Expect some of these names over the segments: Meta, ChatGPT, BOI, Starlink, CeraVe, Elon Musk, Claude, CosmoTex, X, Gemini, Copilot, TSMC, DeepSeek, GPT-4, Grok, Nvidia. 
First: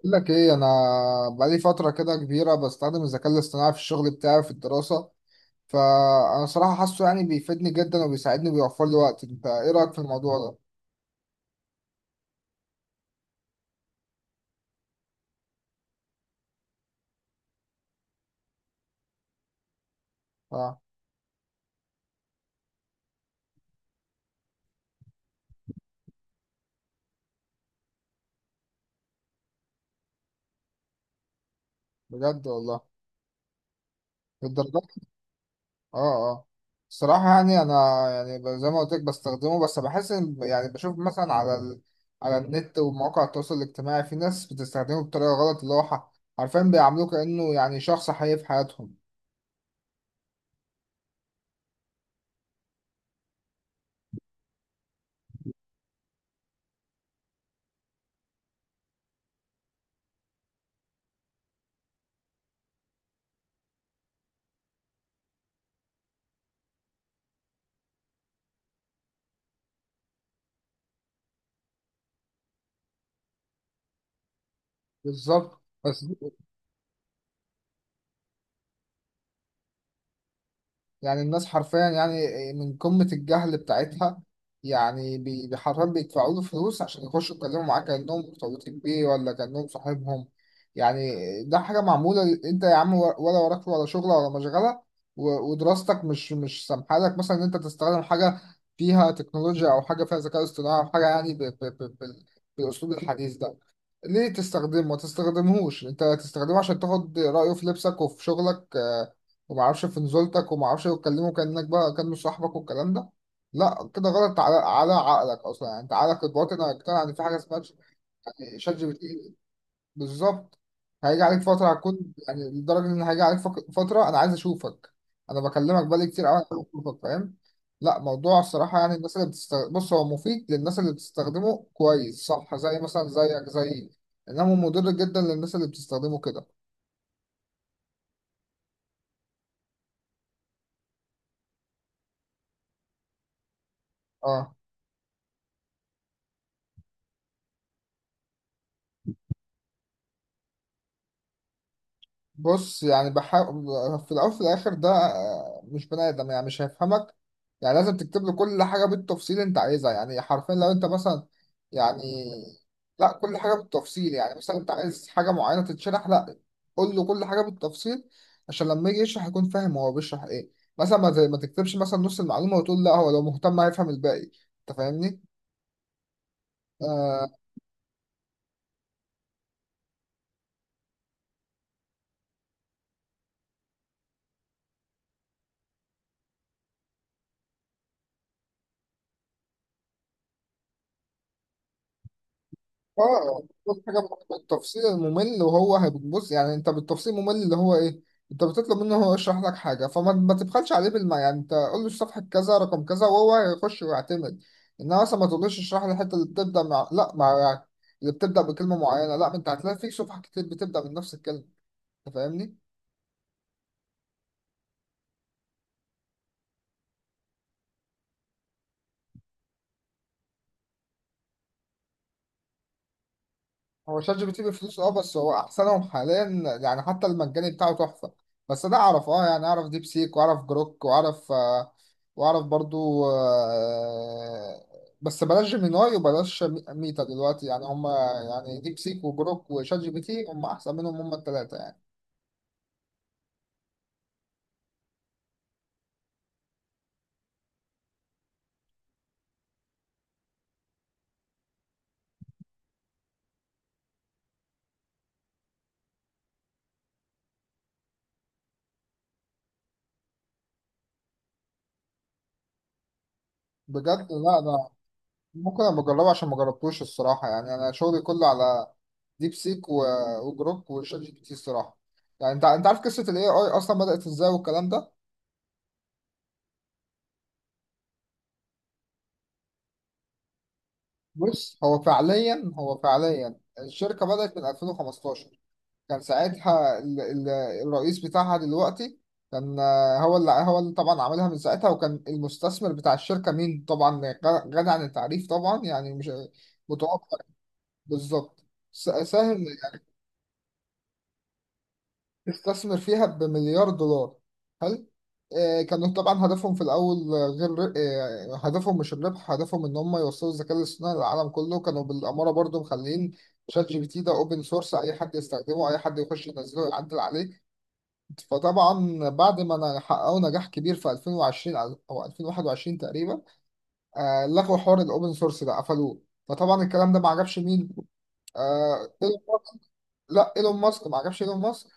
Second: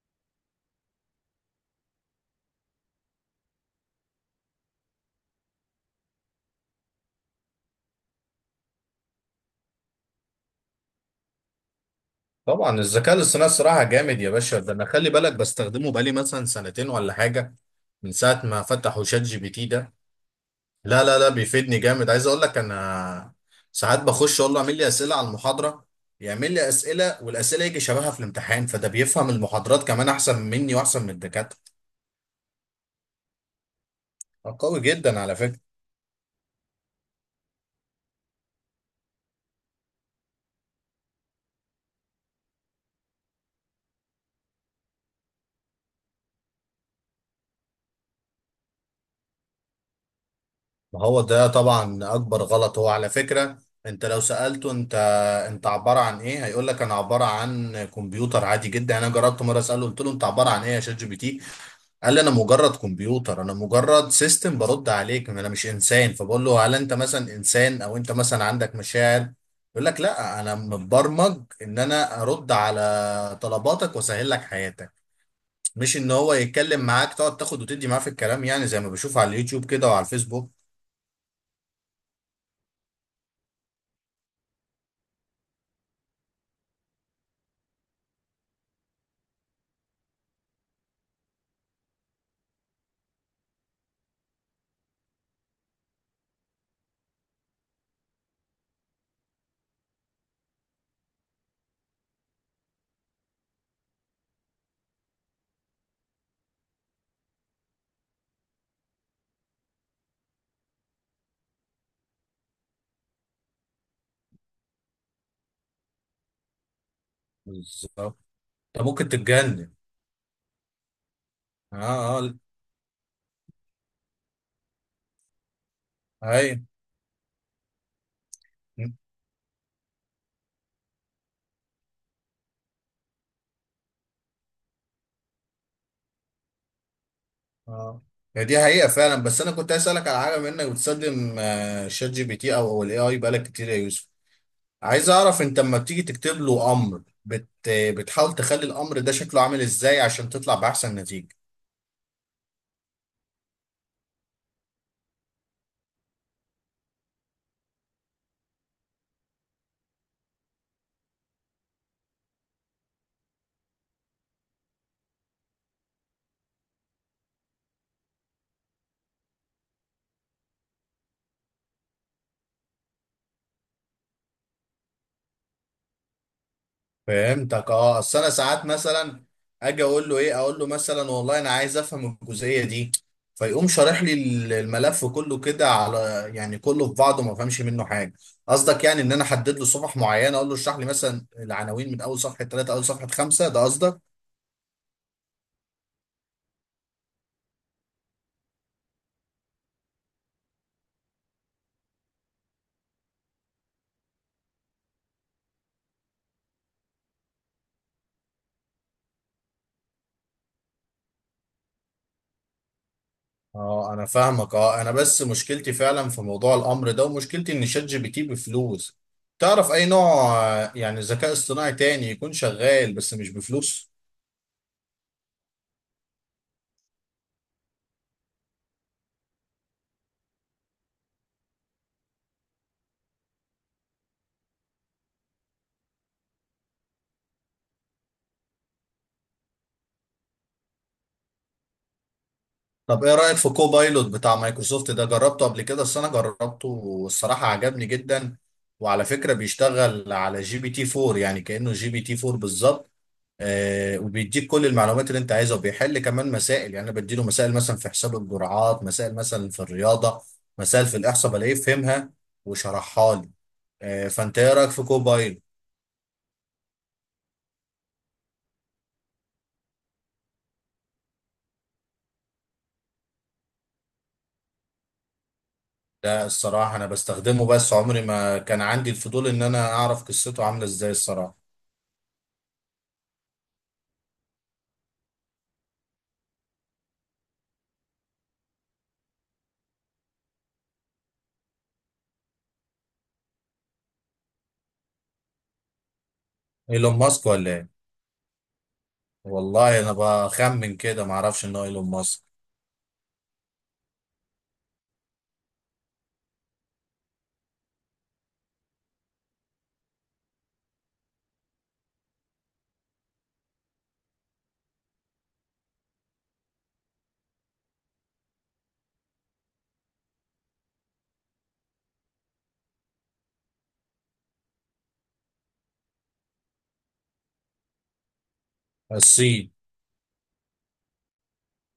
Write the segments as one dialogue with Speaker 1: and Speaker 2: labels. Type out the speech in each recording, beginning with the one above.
Speaker 1: بقول لك ايه، انا بقالي فتره كده كبيره بستخدم الذكاء الاصطناعي في الشغل بتاعي، في الدراسه. فانا صراحه حاسه يعني بيفيدني جدا، وبيساعدني، وبيوفر لي وقت. انت ايه رايك في الموضوع ده؟
Speaker 2: طبعا الذكاء الاصطناعي الصراحه جامد يا باشا، ده انا خلي بالك بستخدمه بقالي مثلا سنتين ولا حاجه من ساعه ما فتحوا شات جي بي تي ده.
Speaker 1: اه،
Speaker 2: لا لا لا، بيفيدني جامد، عايز اقول لك انا ساعات بخش اقول له اعمل لي اسئله على المحاضره. يعمل لي اسئله، والاسئله يجي شبهها في الامتحان، فده بيفهم المحاضرات كمان احسن مني واحسن من الدكاتره.
Speaker 1: بجد والله؟ للدرجه
Speaker 2: قوي
Speaker 1: دي؟
Speaker 2: جدا على فكره.
Speaker 1: اه، اه. الصراحه يعني انا، يعني زي ما قلت لك بستخدمه، بس بحس ان يعني بشوف مثلا على النت ومواقع التواصل الاجتماعي، في ناس بتستخدمه بطريقه غلط، اللي هو حرفيا بيعاملوه كانه يعني شخص حقيقي في حياتهم.
Speaker 2: ما هو ده طبعا اكبر غلط هو على فكرة. انت لو سألته انت، انت عبارة عن ايه؟ هيقول لك انا عبارة عن كمبيوتر عادي جدا. انا جربت مرة اسأله، قلت له انت عبارة عن ايه يا شات جي بي تي؟ قال لي انا مجرد كمبيوتر، انا مجرد سيستم برد عليك، انا مش انسان. فبقول له هل انت مثلا انسان، او انت مثلا عندك مشاعر؟ يقول لك لا، انا متبرمج ان انا ارد على طلباتك واسهل لك حياتك.
Speaker 1: بالظبط.
Speaker 2: مش
Speaker 1: بس
Speaker 2: ان هو يتكلم معاك تقعد تاخد وتدي معاه في الكلام، يعني زي ما بشوف على اليوتيوب كده وعلى الفيسبوك.
Speaker 1: يعني الناس حرفيا، يعني، من قمة الجهل بتاعتها، يعني حرفيا بيدفعوا له فلوس عشان يخشوا يتكلموا معاه كأنهم مرتبطين بيه، ولا كأنهم صاحبهم، يعني. ده حاجة معمولة انت يا عم ولا وراك ولا شغل ولا مشغلة، ودراستك مش سامحة لك مثلا ان انت تستخدم حاجة فيها تكنولوجيا او حاجة فيها ذكاء اصطناعي، او حاجة يعني بالاسلوب الحديث ده. ليه تستخدمه ما تستخدمهوش؟ انت تستخدمه عشان تاخد رأيه في لبسك وفي شغلك، وما اعرفش في نزولتك، وما اعرفش تكلمه كأنك بقى كأنه صاحبك والكلام ده. لا، كده غلط على عقلك اصلا، يعني انت عقلك الباطن هيقتنع ان في حاجه اسمها
Speaker 2: بالظبط.
Speaker 1: يعني شات
Speaker 2: انت
Speaker 1: جي بي
Speaker 2: ممكن
Speaker 1: تي.
Speaker 2: تتجنن.
Speaker 1: بالظبط. هيجي عليك فترة،
Speaker 2: اه
Speaker 1: هتكون
Speaker 2: اه.
Speaker 1: يعني لدرجة إن هيجي عليك فترة أنا عايز أشوفك. أنا بكلمك بقالي كتير أوي، أنا
Speaker 2: ايوه.
Speaker 1: عايز أشوفك، فاهم؟ لا، موضوع الصراحة يعني الناس اللي بتستخدم، بص، هو مفيد للناس اللي بتستخدمه كويس، صح؟ زي مثلا زيك زي، إنما مضر جدا للناس اللي بتستخدمه كده.
Speaker 2: اه، هي دي حقيقة فعلا. بس انا كنت عايز اسالك على حاجة، بما انك بتستخدم شات جي بي تي او الاي اي بقالك كتير يا يوسف.
Speaker 1: أه.
Speaker 2: عايز اعرف انت لما بتيجي تكتب له امر بتحاول تخلي الامر ده شكله عامل ازاي عشان تطلع باحسن نتيجة.
Speaker 1: بص، يعني بحاول. في الأول وفي الآخر ده مش بني آدم، يعني مش هيفهمك. يعني لازم تكتب له كل حاجة بالتفصيل أنت عايزها، يعني حرفيا لو أنت مثلا، يعني، لا، كل حاجة بالتفصيل، يعني مثلا أنت عايز حاجة معينة تتشرح، لا، قول له كل حاجة بالتفصيل عشان لما يجي يشرح يكون فاهم هو بيشرح إيه. مثلا ما تكتبش مثلا نص المعلومة، وتقول لا هو لو مهتم هيفهم الباقي. أنت فاهمني؟ آه،
Speaker 2: فهمتك اه. اصل انا ساعات مثلا اجي اقول له ايه، اقول له مثلا والله انا عايز افهم الجزئيه دي، فيقوم شارح لي الملف كله كده على، يعني كله في بعضه، ما فهمش منه حاجه. قصدك يعني ان انا احدد له صفح معينه، اقول له اشرح لي مثلا العناوين من اول صفحه ثلاثه، اول صفحه
Speaker 1: اه،
Speaker 2: خمسه، ده
Speaker 1: كل
Speaker 2: قصدك؟
Speaker 1: حاجه بالتفصيل الممل، وهو هيبص، يعني انت بالتفصيل الممل اللي هو ايه؟ انت بتطلب منه هو يشرح لك حاجه، فما ما تبخلش عليه بالما، يعني انت قول له صفحه كذا رقم كذا، وهو هيخش ويعتمد. انما مثلا ما تقولوش اشرح لي الحته اللي بتبدا مع لا مع، يعني اللي بتبدا بكلمه معينه، لا، ما انت هتلاقي في صفحه كتير بتبدا من نفس الكلمه. انت فاهمني؟
Speaker 2: اه انا فاهمك. اه، انا بس مشكلتي فعلا في موضوع الامر ده، ومشكلتي ان شات جي بي تي بفلوس. تعرف اي نوع يعني ذكاء اصطناعي تاني يكون شغال بس مش بفلوس؟
Speaker 1: هو شات جي بي تي بفلوس اه، بس هو احسنهم حاليا، يعني حتى المجاني بتاعه تحفه. بس ده اعرف، اه يعني اعرف ديب سيك، واعرف جروك، واعرف واعرف برضو بس بلاش جيميناي، وبلاش ميتا دلوقتي، يعني هم، يعني ديب سيك وجروك وشات جي بي تي هم احسن منهم، هم الثلاثه يعني.
Speaker 2: طب ايه رأيك في كوبايلوت بتاع مايكروسوفت ده؟ جربته قبل كده؟ بس انا جربته والصراحة عجبني جدا، وعلى فكرة بيشتغل على جي بي تي 4، يعني كأنه جي بي تي 4 بالظبط. آه، وبيديك كل المعلومات اللي انت عايزها، وبيحل كمان مسائل. يعني انا بديله مسائل مثلا في حساب الجرعات، مسائل مثلا في الرياضة، مسائل في الإحصاء، بلاقيه فهمها وشرحها لي. آه،
Speaker 1: بجد؟
Speaker 2: فانت
Speaker 1: لا
Speaker 2: ايه رأيك
Speaker 1: ده
Speaker 2: في كوبايلوت؟
Speaker 1: ممكن انا بجربه عشان ما جربتوش الصراحه، يعني انا شغلي كله على ديب سيك وجروك وشات جي بي تي الصراحه. يعني انت عارف قصه الاي اي اصلا بدات ازاي والكلام ده؟
Speaker 2: ده الصراحة انا بستخدمه، بس عمري ما كان عندي الفضول ان انا اعرف قصته عاملة ازاي الصراحة.
Speaker 1: بص، هو فعليا الشركة بدأت من 2015. كان ساعتها الرئيس بتاعها دلوقتي، كان هو اللي طبعا عملها من ساعتها. وكان المستثمر بتاع الشركة مين طبعا؟ غ- غني عن التعريف طبعا، يعني مش
Speaker 2: ايلون
Speaker 1: متوقع.
Speaker 2: ماسك ولا ايه؟
Speaker 1: بالظبط. ساهم،
Speaker 2: والله انا بخمن كده، ما اعرفش ان هو ايلون ماسك.
Speaker 1: استثمر فيها بمليار دولار. هل آه، كانوا طبعا هدفهم في الأول، غير، هدفهم مش الربح، هدفهم إن هم يوصلوا الذكاء الاصطناعي للعالم كله، كانوا بالأمارة برضو مخلين شات جي بي تي ده أوبن سورس، أي حد يستخدمه، أي حد يخش ينزله يعدل عليه. فطبعا بعد ما حققوا نجاح كبير في 2020 أو 2021 تقريبا، لغوا حوار الأوبن سورس ده، قفلوه. فطبعا الكلام ده ما عجبش مين؟ آه،
Speaker 2: الصين.
Speaker 1: إيلون- لا، ايلون ماسك، ما عجبش ايلون ماسك،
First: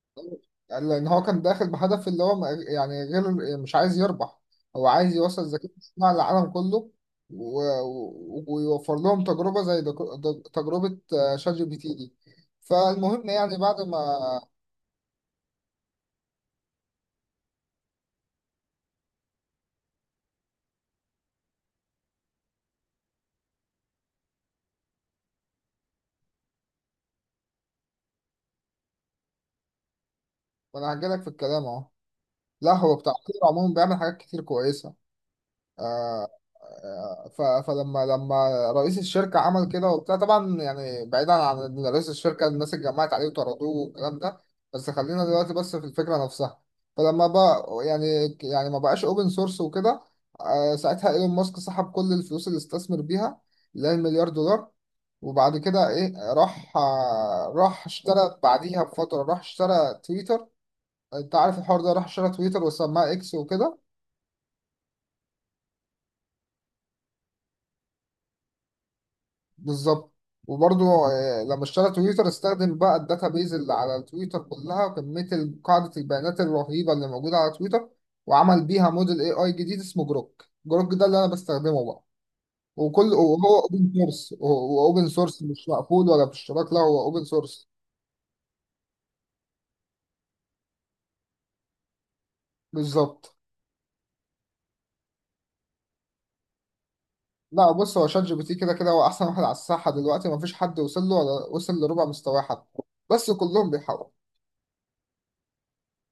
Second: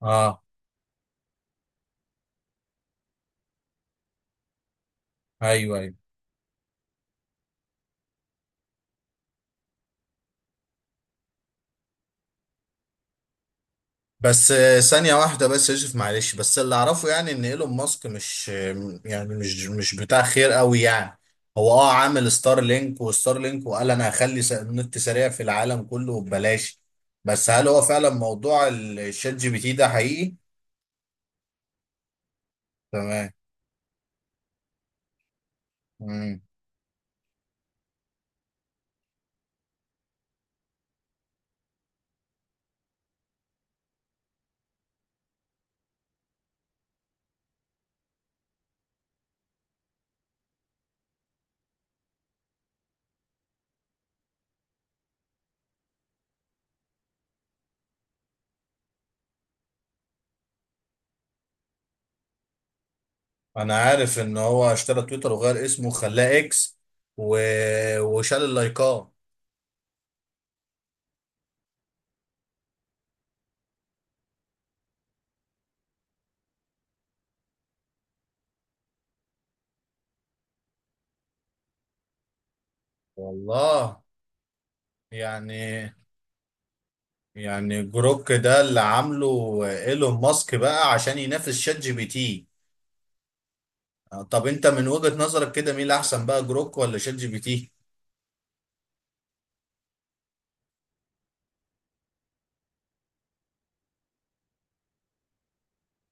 Speaker 2: اه.
Speaker 1: يعني لان هو كان داخل بهدف اللي هو يعني غير، مش عايز يربح، هو عايز يوصل الذكاء
Speaker 2: ايوه ايوه.
Speaker 1: الاصطناعي للعالم كله، ويوفر لهم تجربة زي تجربة شات جي بي تي دي. فالمهم يعني بعد ما
Speaker 2: بس آه، ثانية واحدة بس يا يوسف معلش. بس اللي اعرفه يعني ان ايلون ماسك مش آه، يعني مش مش بتاع خير قوي يعني. هو اه عامل ستار لينك، وستار لينك وقال انا هخلي النت سريع في العالم كله ببلاش. بس هل هو فعلا موضوع الشات جي بي تي ده حقيقي؟
Speaker 1: ما انا هجيلك في الكلام اهو. لا، هو بتاع
Speaker 2: تمام.
Speaker 1: كتير، عموما بيعمل حاجات كتير كويسة. آه،
Speaker 2: مم.
Speaker 1: آه، ف- فلما لما رئيس الشركة عمل كده وبتاع طبعا، يعني بعيدا عن إن رئيس الشركة الناس اتجمعت عليه وطردوه والكلام ده، بس خلينا دلوقتي بس في الفكرة نفسها. فلما بقى يعني ما بقاش اوبن سورس وكده، ساعتها ايلون ماسك سحب كل الفلوس اللي استثمر بيها، اللي هي المليار دولار. وبعد كده ايه، راح اشترى بعديها بفترة، راح اشترى تويتر. انت عارف الحوار ده، راح اشترى تويتر وسماها اكس
Speaker 2: انا
Speaker 1: وكده.
Speaker 2: عارف ان هو اشترى تويتر وغير اسمه وخلاه اكس و... وشال اللايكات.
Speaker 1: بالظبط. وبرضه لما اشترى تويتر، استخدم بقى الداتا بيز اللي على تويتر كلها، وكمية قاعدة البيانات الرهيبة اللي موجودة على تويتر، وعمل بيها موديل اي اي جديد اسمه جروك. جروك ده اللي انا بستخدمه بقى، وهو اوبن
Speaker 2: والله.
Speaker 1: سورس، واوبن سورس مش
Speaker 2: يعني،
Speaker 1: مقفول ولا باشتراك، لا هو اوبن سورس.
Speaker 2: يعني جروك ده اللي عامله ايلون ماسك بقى عشان ينافس شات جي بي تي؟
Speaker 1: بالظبط.
Speaker 2: طب انت من وجهة نظرك كده مين اللي احسن بقى، جروك ولا شات جي بي
Speaker 1: لا
Speaker 2: تي؟
Speaker 1: بص، هو شات جي بي تي كده كده هو احسن واحد على الساحة دلوقتي، مفيش حد وصل له ولا وصل لربع مستواه حتى، بس كلهم بيحاولوا.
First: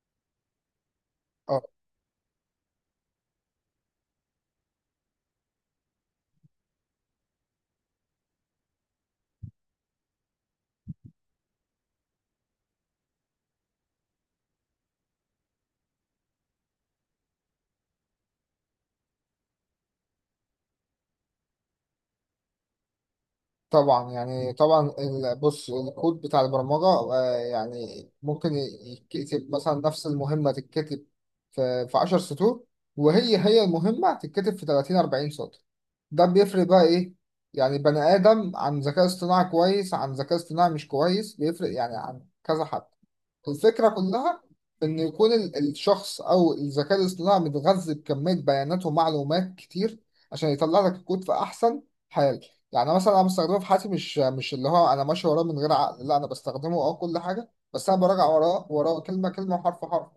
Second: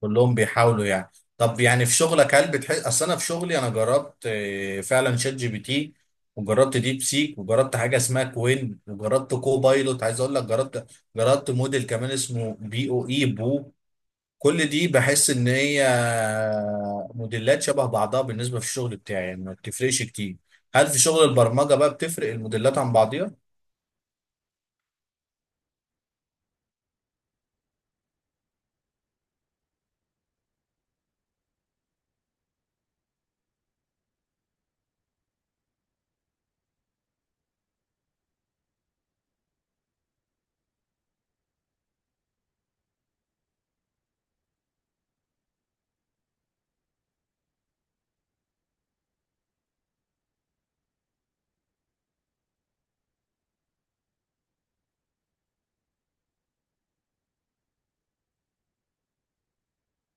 Speaker 2: كلهم بيحاولوا يعني. طب يعني في شغلك هل بتحس؟ اصل انا في شغلي انا جربت آه، فعلا شات جي بي تي، وجربت ديب سيك، وجربت حاجه اسمها كوين، وجربت كوبايلوت. عايز اقول لك جربت، جربت موديل كمان اسمه بي او اي بو. كل دي بحس ان هي موديلات شبه بعضها بالنسبه في الشغل بتاعي، يعني ما بتفرقش كتير. هل في شغل البرمجه بقى بتفرق الموديلات عن بعضيها؟
Speaker 1: طبعا، يعني طبعا بص، الكود بتاع البرمجة، يعني ممكن يتكتب مثلا نفس المهمة، تتكتب في 10 سطور، وهي المهمة تتكتب في 30 40 سطر. ده بيفرق بقى ايه؟ يعني بني آدم عن ذكاء اصطناعي كويس عن ذكاء اصطناعي مش كويس بيفرق، يعني عن كذا حد. الفكرة كلها إن يكون الشخص أو الذكاء الاصطناعي متغذي بكمية بيانات ومعلومات كتير، عشان يطلع لك الكود في أحسن حال. يعني مثلا أنا بستخدمه في حياتي، مش اللي هو أنا ماشي وراه من غير عقل، لا أنا بستخدمه أه كل حاجة، بس أنا براجع وراه وراه كلمة كلمة وحرف حرف،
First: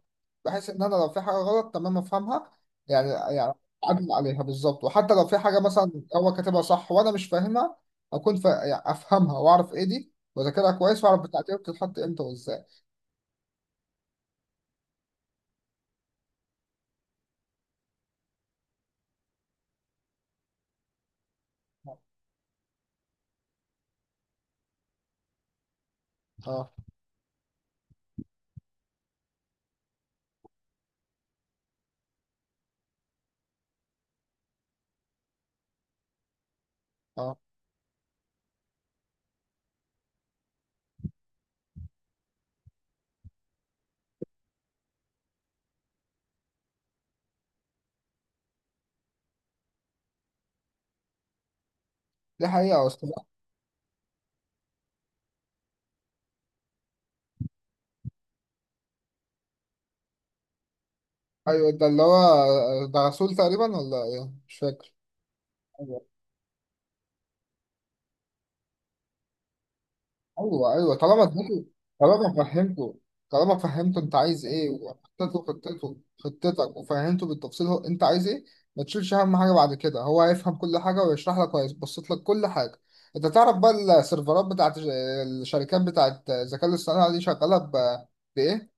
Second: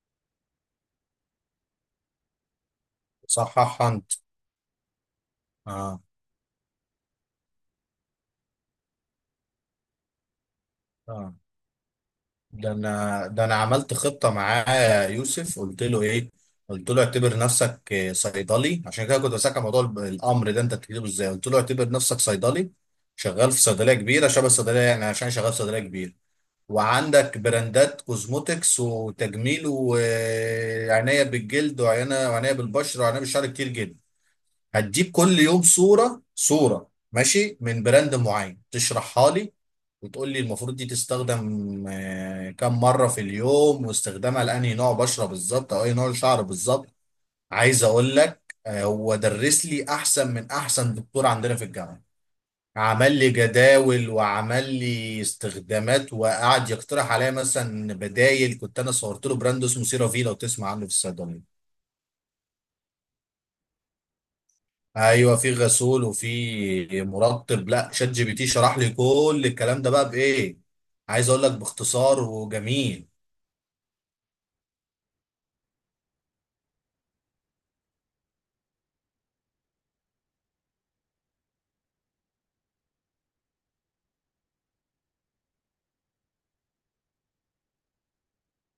Speaker 1: بحيث إن أنا لو في حاجة غلط تمام أفهمها، يعني
Speaker 2: صحح
Speaker 1: أعدل
Speaker 2: انت.
Speaker 1: عليها بالظبط. وحتى لو في حاجة مثلا
Speaker 2: اه
Speaker 1: هو كاتبها صح وأنا مش فاهمها، أكون يعني أفهمها، وأعرف إيه دي، وأذاكرها كويس، وأعرف
Speaker 2: اه.
Speaker 1: بتاعتي بتتحط إمتى وإزاي.
Speaker 2: ده انا، ده انا عملت خطه معاه يا يوسف. قلت له ايه؟ قلت له اعتبر نفسك آه، صيدلي. عشان كده كنت بسألك عن موضوع الامر ده انت بتكتبه ازاي. قلت له اعتبر نفسك صيدلي شغال في صيدليه كبيره شبه الصيدليه يعني، عشان شغال في صيدليه كبيره
Speaker 1: أه،
Speaker 2: وعندك براندات كوزموتكس وتجميل وعناية بالجلد وعناية وعناية بالبشرة وعناية بالشعر كتير جدا. هتجيب كل يوم صورة صورة
Speaker 1: اه،
Speaker 2: ماشي من براند معين تشرحها لي، وتقول لي المفروض دي تستخدم آه، كم مرة في اليوم، واستخدامها لأنهي نوع بشرة بالظبط أو أي نوع شعر بالظبط. عايز أقول لك آه، هو درس لي أحسن من أحسن دكتور عندنا في الجامعة.
Speaker 1: دي حقيقة أصلا.
Speaker 2: عمل لي جداول، وعمل لي استخدامات، وقعد يقترح عليا مثلا بدايل. كنت انا صورت له براند اسمه سيرافي، لو تسمع عنه في الصيدليه.
Speaker 1: أيوة، ده اللي هو ده رسول تقريبا ولا إيه؟ مش فاكر.
Speaker 2: ايوه، في غسول
Speaker 1: أيوة،
Speaker 2: وفي مرطب. لا شات جي بي تي شرح لي كل الكلام ده بقى بايه.
Speaker 1: أيوة، أيوة، طالما
Speaker 2: عايز اقول لك
Speaker 1: اديته.
Speaker 2: باختصار
Speaker 1: طالما فهمته
Speaker 2: وجميل.
Speaker 1: طالما فهمته أنت عايز إيه، وحطيت له خطته خطتك، وفهمته بالتفصيل هو أنت عايز إيه، ما تشيلش. أهم حاجة بعد كده هو هيفهم كل حاجة ويشرح لك وهيبسط لك كل حاجة. أنت تعرف بقى السيرفرات بتاعت الشركات بتاعت الذكاء الاصطناعي دي شغالة بإيه؟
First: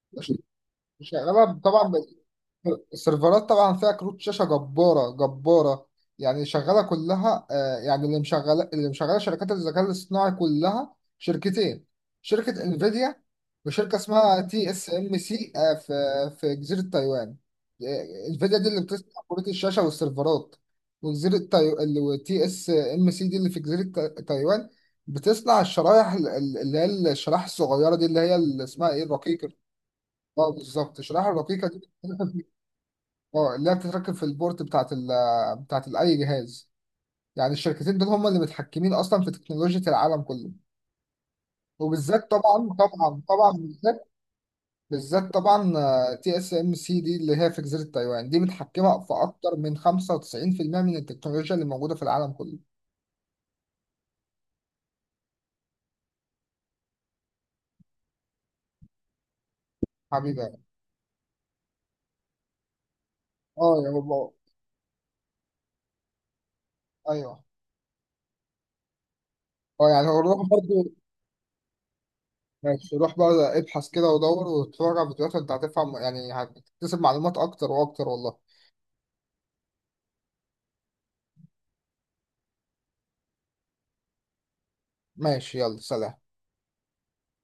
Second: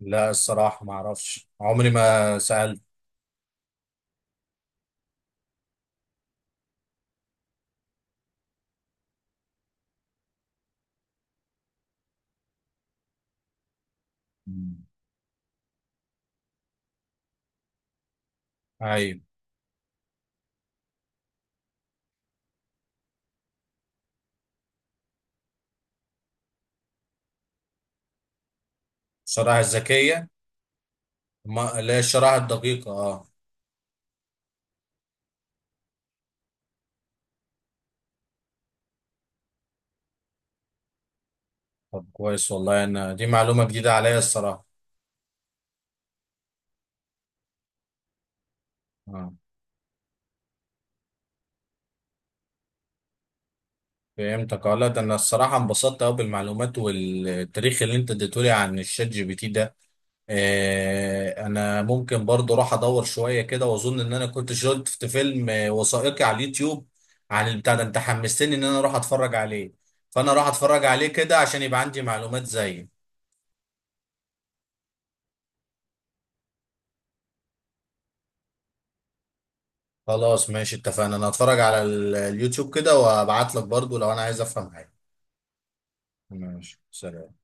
Speaker 2: لا الصراحه ما اعرفش،
Speaker 1: شغالة
Speaker 2: عمري
Speaker 1: طبعا.
Speaker 2: ما سالت.
Speaker 1: السيرفرات طبعا فيها كروت شاشه جباره جباره، يعني شغاله كلها، يعني اللي مشغله شركات الذكاء الاصطناعي كلها شركتين، شركه انفيديا، وشركه اسمها تي
Speaker 2: مم.
Speaker 1: اس ام سي في في جزيره تايوان. انفيديا دي اللي
Speaker 2: ايوه.
Speaker 1: بتصنع كروت الشاشه والسيرفرات، وجزيره تايوان، تي اس ام سي دي اللي في جزيره تايوان، بتصنع الشرايح اللي هي الشرايح الصغيره دي، اللي هي اللي اسمها ايه، الرقيقه.
Speaker 2: الشرائح الذكيه.
Speaker 1: اه بالظبط، الشرايح الرقيقه دي.
Speaker 2: ما لا، الشرائح الدقيقه اه.
Speaker 1: اه، اللي هي بتتركب في البورت بتاعت اي جهاز. يعني الشركتين دول هم اللي متحكمين اصلا في تكنولوجيا العالم كله،
Speaker 2: طب
Speaker 1: وبالذات
Speaker 2: كويس،
Speaker 1: طبعا
Speaker 2: والله انا
Speaker 1: طبعا
Speaker 2: دي
Speaker 1: طبعا،
Speaker 2: معلومه جديده
Speaker 1: بالذات
Speaker 2: عليا الصراحه.
Speaker 1: بالذات طبعا، تي اس ام سي دي اللي هي في جزيره تايوان دي متحكمه في
Speaker 2: آه.
Speaker 1: اكتر من 95% من التكنولوجيا اللي موجوده في العالم كله.
Speaker 2: فهمتك اه. لا ده انا الصراحه انبسطت قوي بالمعلومات والتاريخ اللي انت اديتهولي عن الشات جي بي تي ده.
Speaker 1: حبيبي.
Speaker 2: آه، انا ممكن برضو راح ادور شويه كده،
Speaker 1: اه يا
Speaker 2: واظن ان انا
Speaker 1: بابا.
Speaker 2: كنت شفت فيلم آه، وثائقي على اليوتيوب
Speaker 1: ايوه.
Speaker 2: عن البتاع ده. انت حمستني ان انا اروح اتفرج عليه،
Speaker 1: اه يعني هو،
Speaker 2: فانا راح
Speaker 1: روح
Speaker 2: اتفرج
Speaker 1: برضه.
Speaker 2: عليه كده عشان يبقى عندي معلومات زي.
Speaker 1: ماشي، روح بقى ابحث كده ودور واتفرج على فيديوهات، وانت هتفهم، يعني هتكتسب معلومات اكتر واكتر والله.
Speaker 2: خلاص ماشي اتفقنا، انا هتفرج على اليوتيوب كده، وابعت لك برضو لو انا عايز افهم حاجه.
Speaker 1: ماشي، يلا، سلام.
Speaker 2: ماشي سلام.